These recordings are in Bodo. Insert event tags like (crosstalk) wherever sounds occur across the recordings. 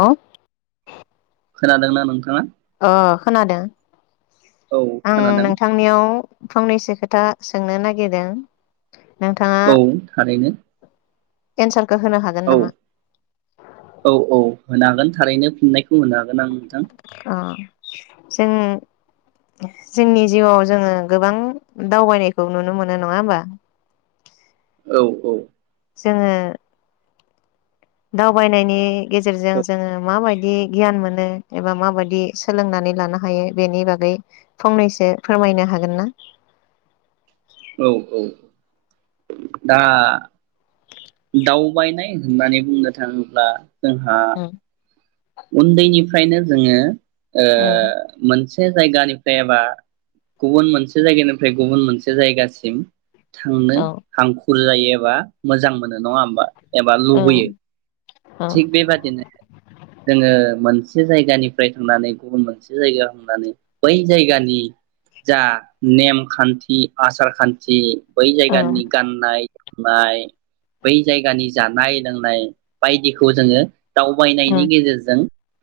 औ। खोनादोंना नोंथाङा? ओ खोनादों। औ आं खोनादों नोंथांनियाव फंनैसो खो था सोंनो नागिरदों। नोंथाङा औ थारैनो। (unintelligible) औ नामा औ औ होनो हागोन थारैनो फिननायखौ (unintelligible) हागोन आं नोंथां। अ जों जोंनि जिउआव जोङो गोबां दावबायनायखौ नुनो मोनो नङा होमबा? औ औ। जोङो दावबायनायनि गेजेरजों जोङो माबायदि गियान मोनो एबा माबायदि सोलोंनानै लानो हायो बेनि बागै फंनैसो फोरमायनो हागोन ना? औ औ दा दावबायनाय होननानै बुंनो थाङोब्ला जोंहा उम उन्दैनिफ्रायनो जोङो ओ उम मोनसे (unintelligible) जायगानिफ्राय एबा गुबुन मोनसे जायगानिफ्राय गुबुन मोनसे जायगासिम थांनो औ हां खुर जायो एबा मोजां मोनो। नङा होमबा एबा औ लुबैयो औ थिग बेबादिनो जोङो मोनसे जायगानिफ्राय थांनानै गुबुन मोनसे जायगायाव थांनानै बै जायगानि जा नेमखान्थि, आसार खान्थि बै औ जायगानि गाननाय जोमनाय बै जायगानि जानाय लोंनाय बायदिखौ जोङो दावबाय नि उम गेजेरजों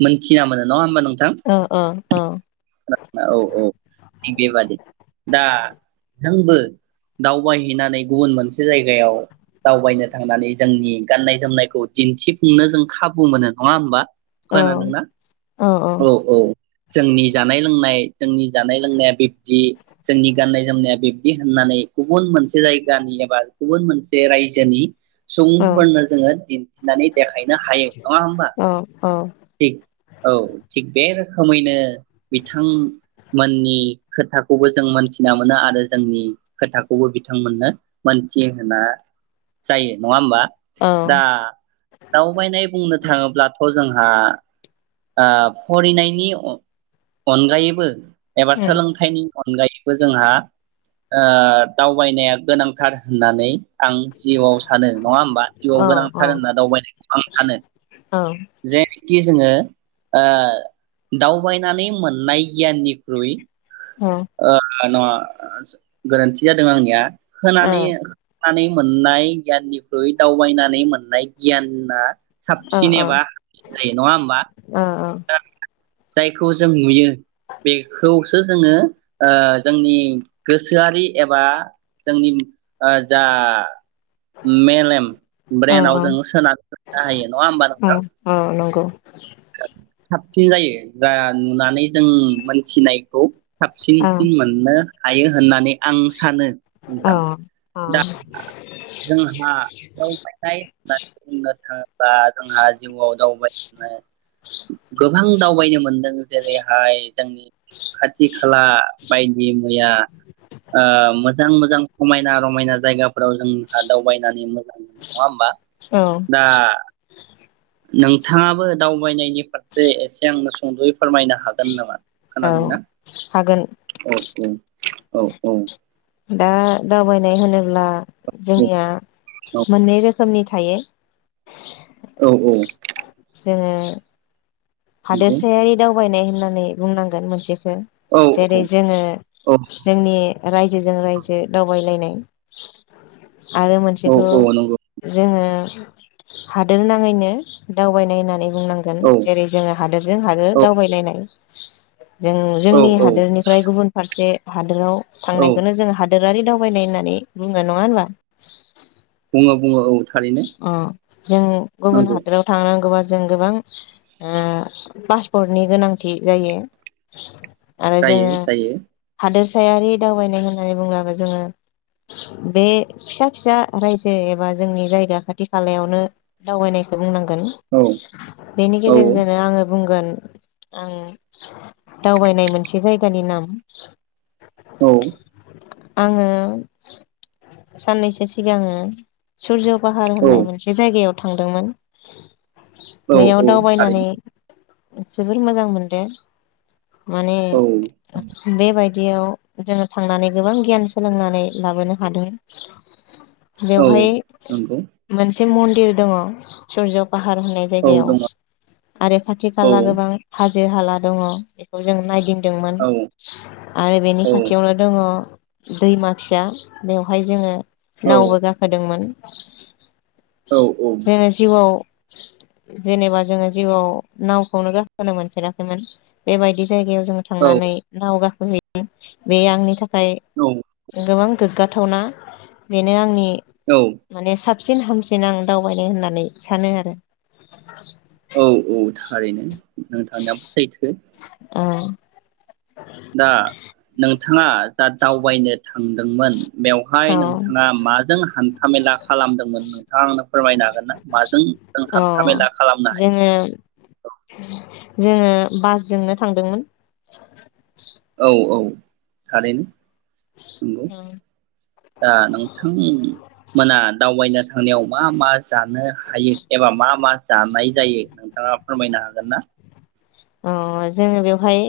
मोनथिना मोनो नङा होनबा नों थां औ औ औ औ औ थिग बेबादि दा नोंबो दावबायहैनानै गुबुन मोनसे जायगायाव दावबायनो थांनानै जोंनि गाननाय जोमनायखौ दिन्थिफुंनो जों खाबु मोनो। नंआ होम्बा औ खोनादोंना औ औ जोंनि जानाय लोंनाय जोंनि जानाय लोंनाया बिब्दि जोंनि गाननाय जोमनाया बिब बिदि होननानै गुबुन मोनसे जायगानि एबा गुबुन मोनसे रायजोनि सुबुंफोरनो जोङो दिन्थिनानै देखायनो हायो नङा होम्बा औ औ थिक औ थिक बे बे रोखोमैनो बिथांमोननि खोथाखौबो जों मोनथिना मोनो आरो जोंनि खोथाखौबो बिथांमोननो मोनथि होना जायो नङा होमबा दा दावबायनाय बुंनो थाङो थ' जोंहा फरिनायनि अनगायैबो एबा सोलोंथाइनि अनगायैबो जोंहा ओ दावबायनाया गोनांथार होननानै आं जिउआव सानो नङा होमबा जिउआव गोनांथार होनना दावबायनायखौ आं सानो जेनिखि जोङो ओ दावबायनानै मोननाय गियाननिख्रुइ औ ओ नङा गोरोन्थि जादों आंनिया होनानै होनानै मोननाय गियाननिख्रुइ दावबायनानै मोननाय गियाना साबसिन एबा हामसिन जायो नङा होमबा दा जायखौ जों नुयो बेखौ सो जोङो ओ जोंनि गोसोआरि एबा जोंनि ओ जा मेलेम ब्रेनाव जोंङो सोना दोननो हायो नङा होमबा नोंथां साबसिन जायो जा ओम नुनानै जों मोनथिनायखौ ओं साबसिनसिन मोननो हायो होननानै आं सानो ओं नोंथां दा जोंहा दावबायना होननानै बुंनो थांबा जोंहा जिउआव दावबायनो गोबां दावबायनो मोन नों जेरेहाय जोंनि खाथि खाला बायदिमैया ओ मोजां मोजां समायना रमायना जायगाफोराव जोंहा दावबायनानै मोजां मोनो नङा होमबा औ दा नोंथाङाबो दावबायनायनि फारसे एसे आंनो सुंदयै फोरमायनो हागोन नामा औ खोनादोंना हागोन औ औ औ औ दा दावबायनाय होनोब्ला जोंनिया मोननै रोखोमनि थायो औ औ जोङो नंगौ हादोरसायारि दाव बायनाय होननानै बुंनांगोन मोनसे औ जेरै जोङो औ जोंनि रायजोजों रायजो दावबायलायनाय आरो औ मोनसेखौ औ नंगौ जोङो हादोर नाङैनो दावबायनाय होननानै बुंनांगोन औ जेरै जोङो हादोरजों हादोर औ दावबायलायनाय (unintelligible) जों औ जोंनि औ हादोरनिफ्राय गुबुन फारसे हादोराव औ थांनायखौनो जों हा दोरारि दावबायनाय होननानै बुङो नङा होनबा बुङो बुङो औ थारैनो अ जों गुबुन नंगौ हादोराव थांनांगौबा जों गोबां पासपर्टनि गोनांथि जायो आरो जायो जोङो जायो हादोर फिसायारि दावबायनाय होननानै बुब्लाबो जोङो बे फिसा फिसा रायजो एबा जोंनि जायगा खाथि खालायावनो दावबायनायखौ बुंनां गोन औ बेनि औ गेजेरजोंनो आङो बुंगोन आं दावबायनाय मोनसे जायगानि नाम औ आङो साननैसो सिगाङो सुरज' पाहार औ होननाय मोनसे जायगायाव थांदोंमोन औ बेयाव औ दावबायनानै थारैनो जोबोर मोजां मोनदों । माने औ बेबायदि दियाव जोङो थांनानै गोबां गियान सोलोंनानै लाबोनो हादों । औ नंगौ मोनसे मन्दिर दङ सुरज' फाहार होननाय औ जायगायाव दङ आरो खाथि औ खाला गोबां हा हाला दङ बेखौ जों नायदिं दोंमोन औ आरो बेनि औ खाथियावनो दङ दैमा फिसा बेवहाय जोङो नावबो गाखोदोंमोन (inaudible) औ जोङो जिउआव जेनेबा जोङो जिउआव नावखौनो गाखोनो मोनफेराखैमोन बेबायदि । जायायाव जों औ थांनानै नाव गाखोयो बे आंनि थाखा खाय गोबां गोग्गाथावना बेनो आंनि औ माने सा सिन हामसिन आं दावबायनो होननानै सानो आरो । औ औ थारैनो नों थांनायाबो सैथो औ दा नों थाङा दा दावबायनो थांदोंमोन बेवहाय औ नोंथाङा माजों हान्थामेला खालामदोंमोन नोंथाङा आंनो फोरमायनो हागोन ना माजों जों अ हान्थामेला खालामनो जोङो हायो जोङो बासजोंनो थांदोंमोन । औ औ थारैनो नंगौ दा नोंथां मोना दावबायनो थांनायाव मा मा जानो हायो एबा मा मा जानाय जायो नोंथाङा फोरमायनो हागोन ना? अ जोङो बेवहाय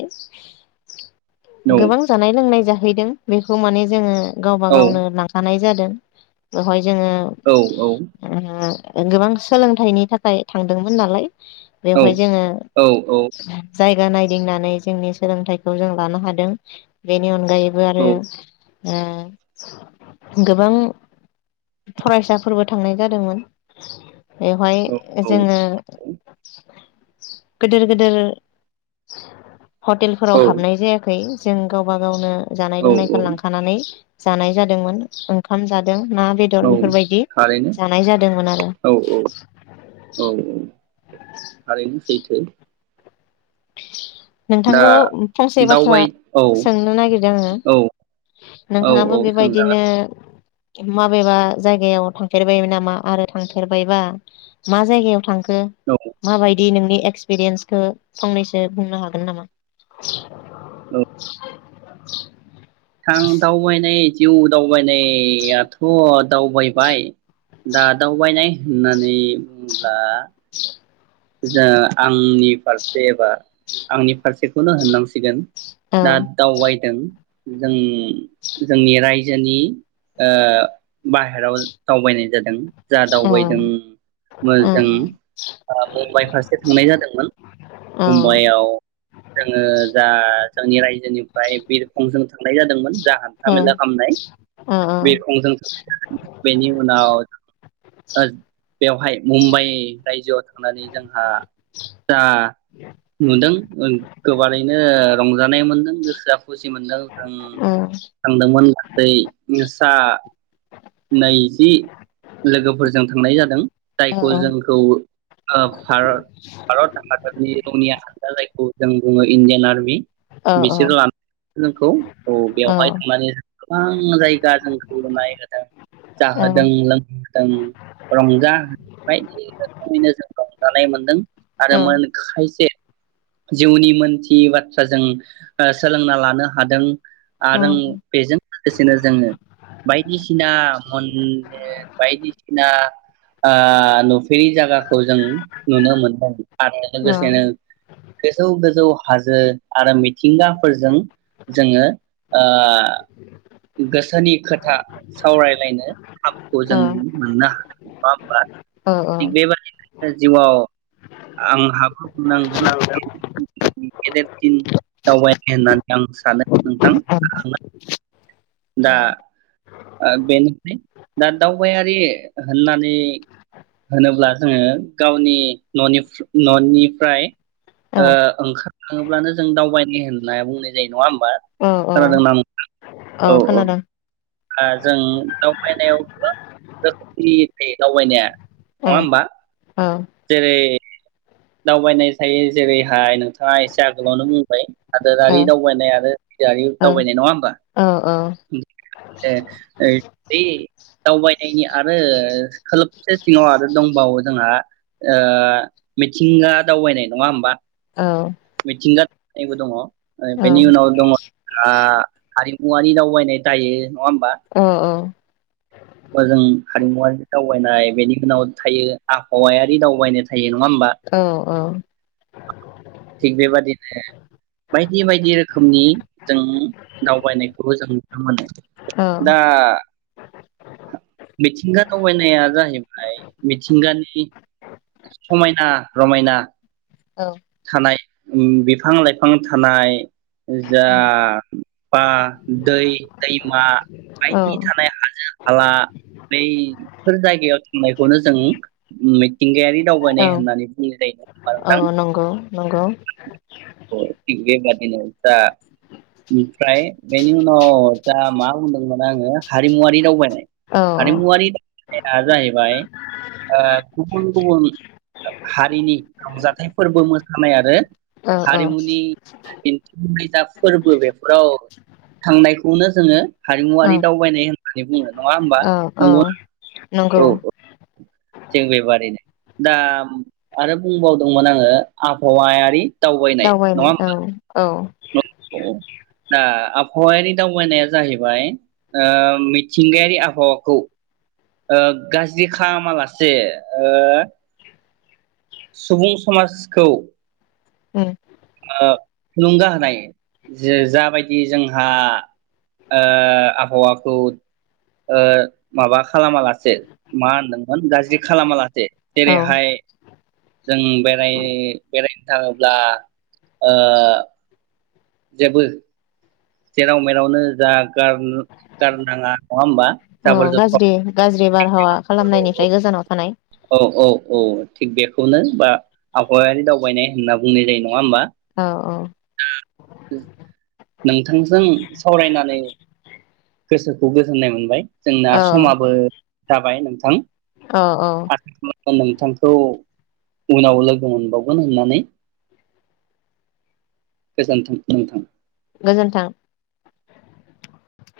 औ गोबां जानाय लोंनाय जा हैदों बेखौ माने जोङो गावबा औ गावनो लांखानाय जादों बेहाय जोङो औ गोबां सोलोंथाइनि थाखाय थांदोंमोन नालाय औ बेवहाय जोङो औ औ जायगा नायदिंनानै जोंनि सोलोंथाइखौ जों लानो हाद दों बेनि अन जायबो औ आरो ओ गोबां फरायसाफोरबो थांनाय जादोंमोन बेवहाय जोङो गोदोर गोदोर औ हटेलफोराव हाबनाय जाया (unintelligible) जों गावबा गावनो जानाय औ औ लोंनायफोर लांखानानै जानाय जादोंमोन ओंखाम जादों ना औ बेदर बेफोरबायदि थारैनो जानाय जादोंमोन आरो। औ औ औ थारैनो सैथो दा नोंथांखौ फंसे बाथ्रा दावबाय औ सोंनो नागिरदों आङो औ औ औ नोंथाङाबो सोंजागोन बेबायदिनो माबेबा जायगायाव थांफेरबायमोन नामा आरो थांफेरबायबा मा जायगायाव थांख औ (unintelligible) माबायदि नोंनि एक्सपिरियेन्सखौ फंनैसो बुंनो हाग (unintelligible) नामा? (inaudible) (inaudible) औ थां दावबायनाय दिउ दाव दावबायनायाथ दावबायबाय दा दावबायनाय होननानै बुंब्ला जा आंनि फारसे एबा आंनि फारसेखौनो होननांसिगोन औ दा दावबायदों जों जोंनि रायजोनि ओ बाहेराव दावबायनाय जादों। जा औ दावबायदों ओ मोजों ओ मुम्बाइ फारसे थांनाय जादोंमोन औ मुम्बाइआव जोङो जा (unintelligible) राय जोनिफ्राय बिरखंजों थांनाय जादोंमोन। जा हान्था औ ओ मेला खालामनाय ओ बिरखंजों बेनि उनाव ओ बेवहाय मुम्बाइ रायजोआव थांनानै जोंहा जा नुदों ओं गोबारैनो रंजानाय मोनदों गोसोआ खुसि मोनदों जों ओ थांदोंमोन गासै सा नैजि लोगोफोरजों थांनाय जादों ओ जायखौ जोंखौ ओ भा-भारत हादोरनि रौनिया हान्जा जायगा खौ जों बुंङो इण्डियान आरमि औ बिसोर लानानै जोंखौ औ बेवहाय थांनानै गोबां जायगा जों खुलुमनाय जादों। औ जाहोदों लोंहोदों रंजा बायदि रोखोमैनो जों रंजानाय मोन्दों आरो मोन खाय से जिउनि मोनथियि बाथ्रा जों सोलोंना लानो हादों आरो बेजों लोगोसेनो जोङो बायदिसिना मन्दिर बायदिसिना ओ नु फेरि जायगाखौ जों नुनो मोनदों आरो लोगोसेनो गोजौ हाजो आरो मिथिंगाफोरजों जोङो ओ गोसोनि खोथा सावरायलायनो खाबुखौ जों मोननो हादों मा होनबा औ औ । जिउआव आं हाबो नांगोन गेदेर दिन दावबायनो होननानै आं सानो नोथां। दा ओ बेनिफ्राय दा दावबायारि होननानै होनोब्ला जोङो गावनि ननि ननिफ्राय ओ ओंखारलाङोब्लानो जों दावबाय नि होनना बुंनाय जायो। नङा होमबा? ओ औ (unintelligible) औ औ ओ जों दावबायनायावबो (unintelligible) बे दावबायनाया नङा ओ होनबा? ओ जैरै दावबायनाय थायो जेरैहाय नों थाङा एसे आगोलावनो बुंबाय ओ हादोरारि दावबायनाय आरो हाजोआरि औ दावबायनाय नङा होमबा? औ औ ओ ओ यै दावबायनायनि आरो खोलोबसे सिङाव आरो दंबावो जोंहा ओ मिथिंगा दावबायनाय नङा होमबा? मिथिंगा एबो दङ। ओ बेनि उनाव दङ' हा-हारि औवानि दावबायनाय दायो अह अह। ओजों हारिमुवारि दावबायनाय बेनि उनाव थायो आबहावायारि दावबायनाय था थायो नङा ओमबा थिग बेबादिनो बायदि बायदि रोखोमनि जों दावबायनायखौबो जों नुनो मोनो दा मिथिंगा दावबायनाया जाहैबाय मिथिंगानि समायना रमायना। औ। उम बिफां लाइफां थानाय। जा औ बा दै दैमा औ बायदि थानाय हाजो। खाला बैफोर जायगायाव थांनायखौनो जों मिथिंगायारि औ दावबायनाय होननानै बुंनाय (unintelligible) औ नोंथां नंगौ नंगौ अ थिग बेबादि। (unintelligible) ओमफ्राय बेनि उनाव दा मा बुंदोंमोन आङो हारिमुआरि दावबायनाय। औ हारिमुआरि (unintelligible) जाहैबाय ओ गुबुन गुबुन हारिनि रंजाथाइ फोर्बो मोसानाय आरो औ औ हारिमुनि दिन्थिफुंनाय जा फोर्बो बेफोराव थांनायखौनो जोङो औ हारिमुआरि दावबायनाय होन जे बुङो नङा होमबा? औ औ नंगौ नंगौ थिग बेबादैनो दा आरो बुंबावदोंमोन आङो आबहावायारि दावबायनाय नङा होमबा औ (unintelligible) दा आब हवायारि दावबायनाया जाहैबाय ओ मिथिंगायारि आबहावाखौ ओ गाज्रि खामालासे ओ सुबुं समाजखौ (unintelligible) ओ थुलुंगा होनाय जे जाबादि जोंहा ओ आफ हवा (unintelligible) ओ माबा खालामा लासे मा होनदोंमोन गाज्रि खालामा लासे औ जेरैहाय जों बेराय बेराय थाङोब्ला ओ जेबो जेराव मेरावनो जा गारनो गारनाङा नङा होमबा अ जाबोर जथर गाज्रि गाज्रि बारहावा खालामनायनिफ्राय गोजानाव थानाय। औ औ औ थिग बेखौनो बा आबहावायारि दावबायनाय होनना बुंनाय जायो नङा होमबा? औ औ (unintelligible) नोंथांजों सावरायनानै गोसो खौ गोजोन्नाय मोनबाय। जोंना औ समाबो जाबाय नोंथां। औ औ (unintelligible) ओ नोंथांखौ उनाव लोगो मोनबावगोन होननानै गोजोनथों नोंथां। गोजोन्थों।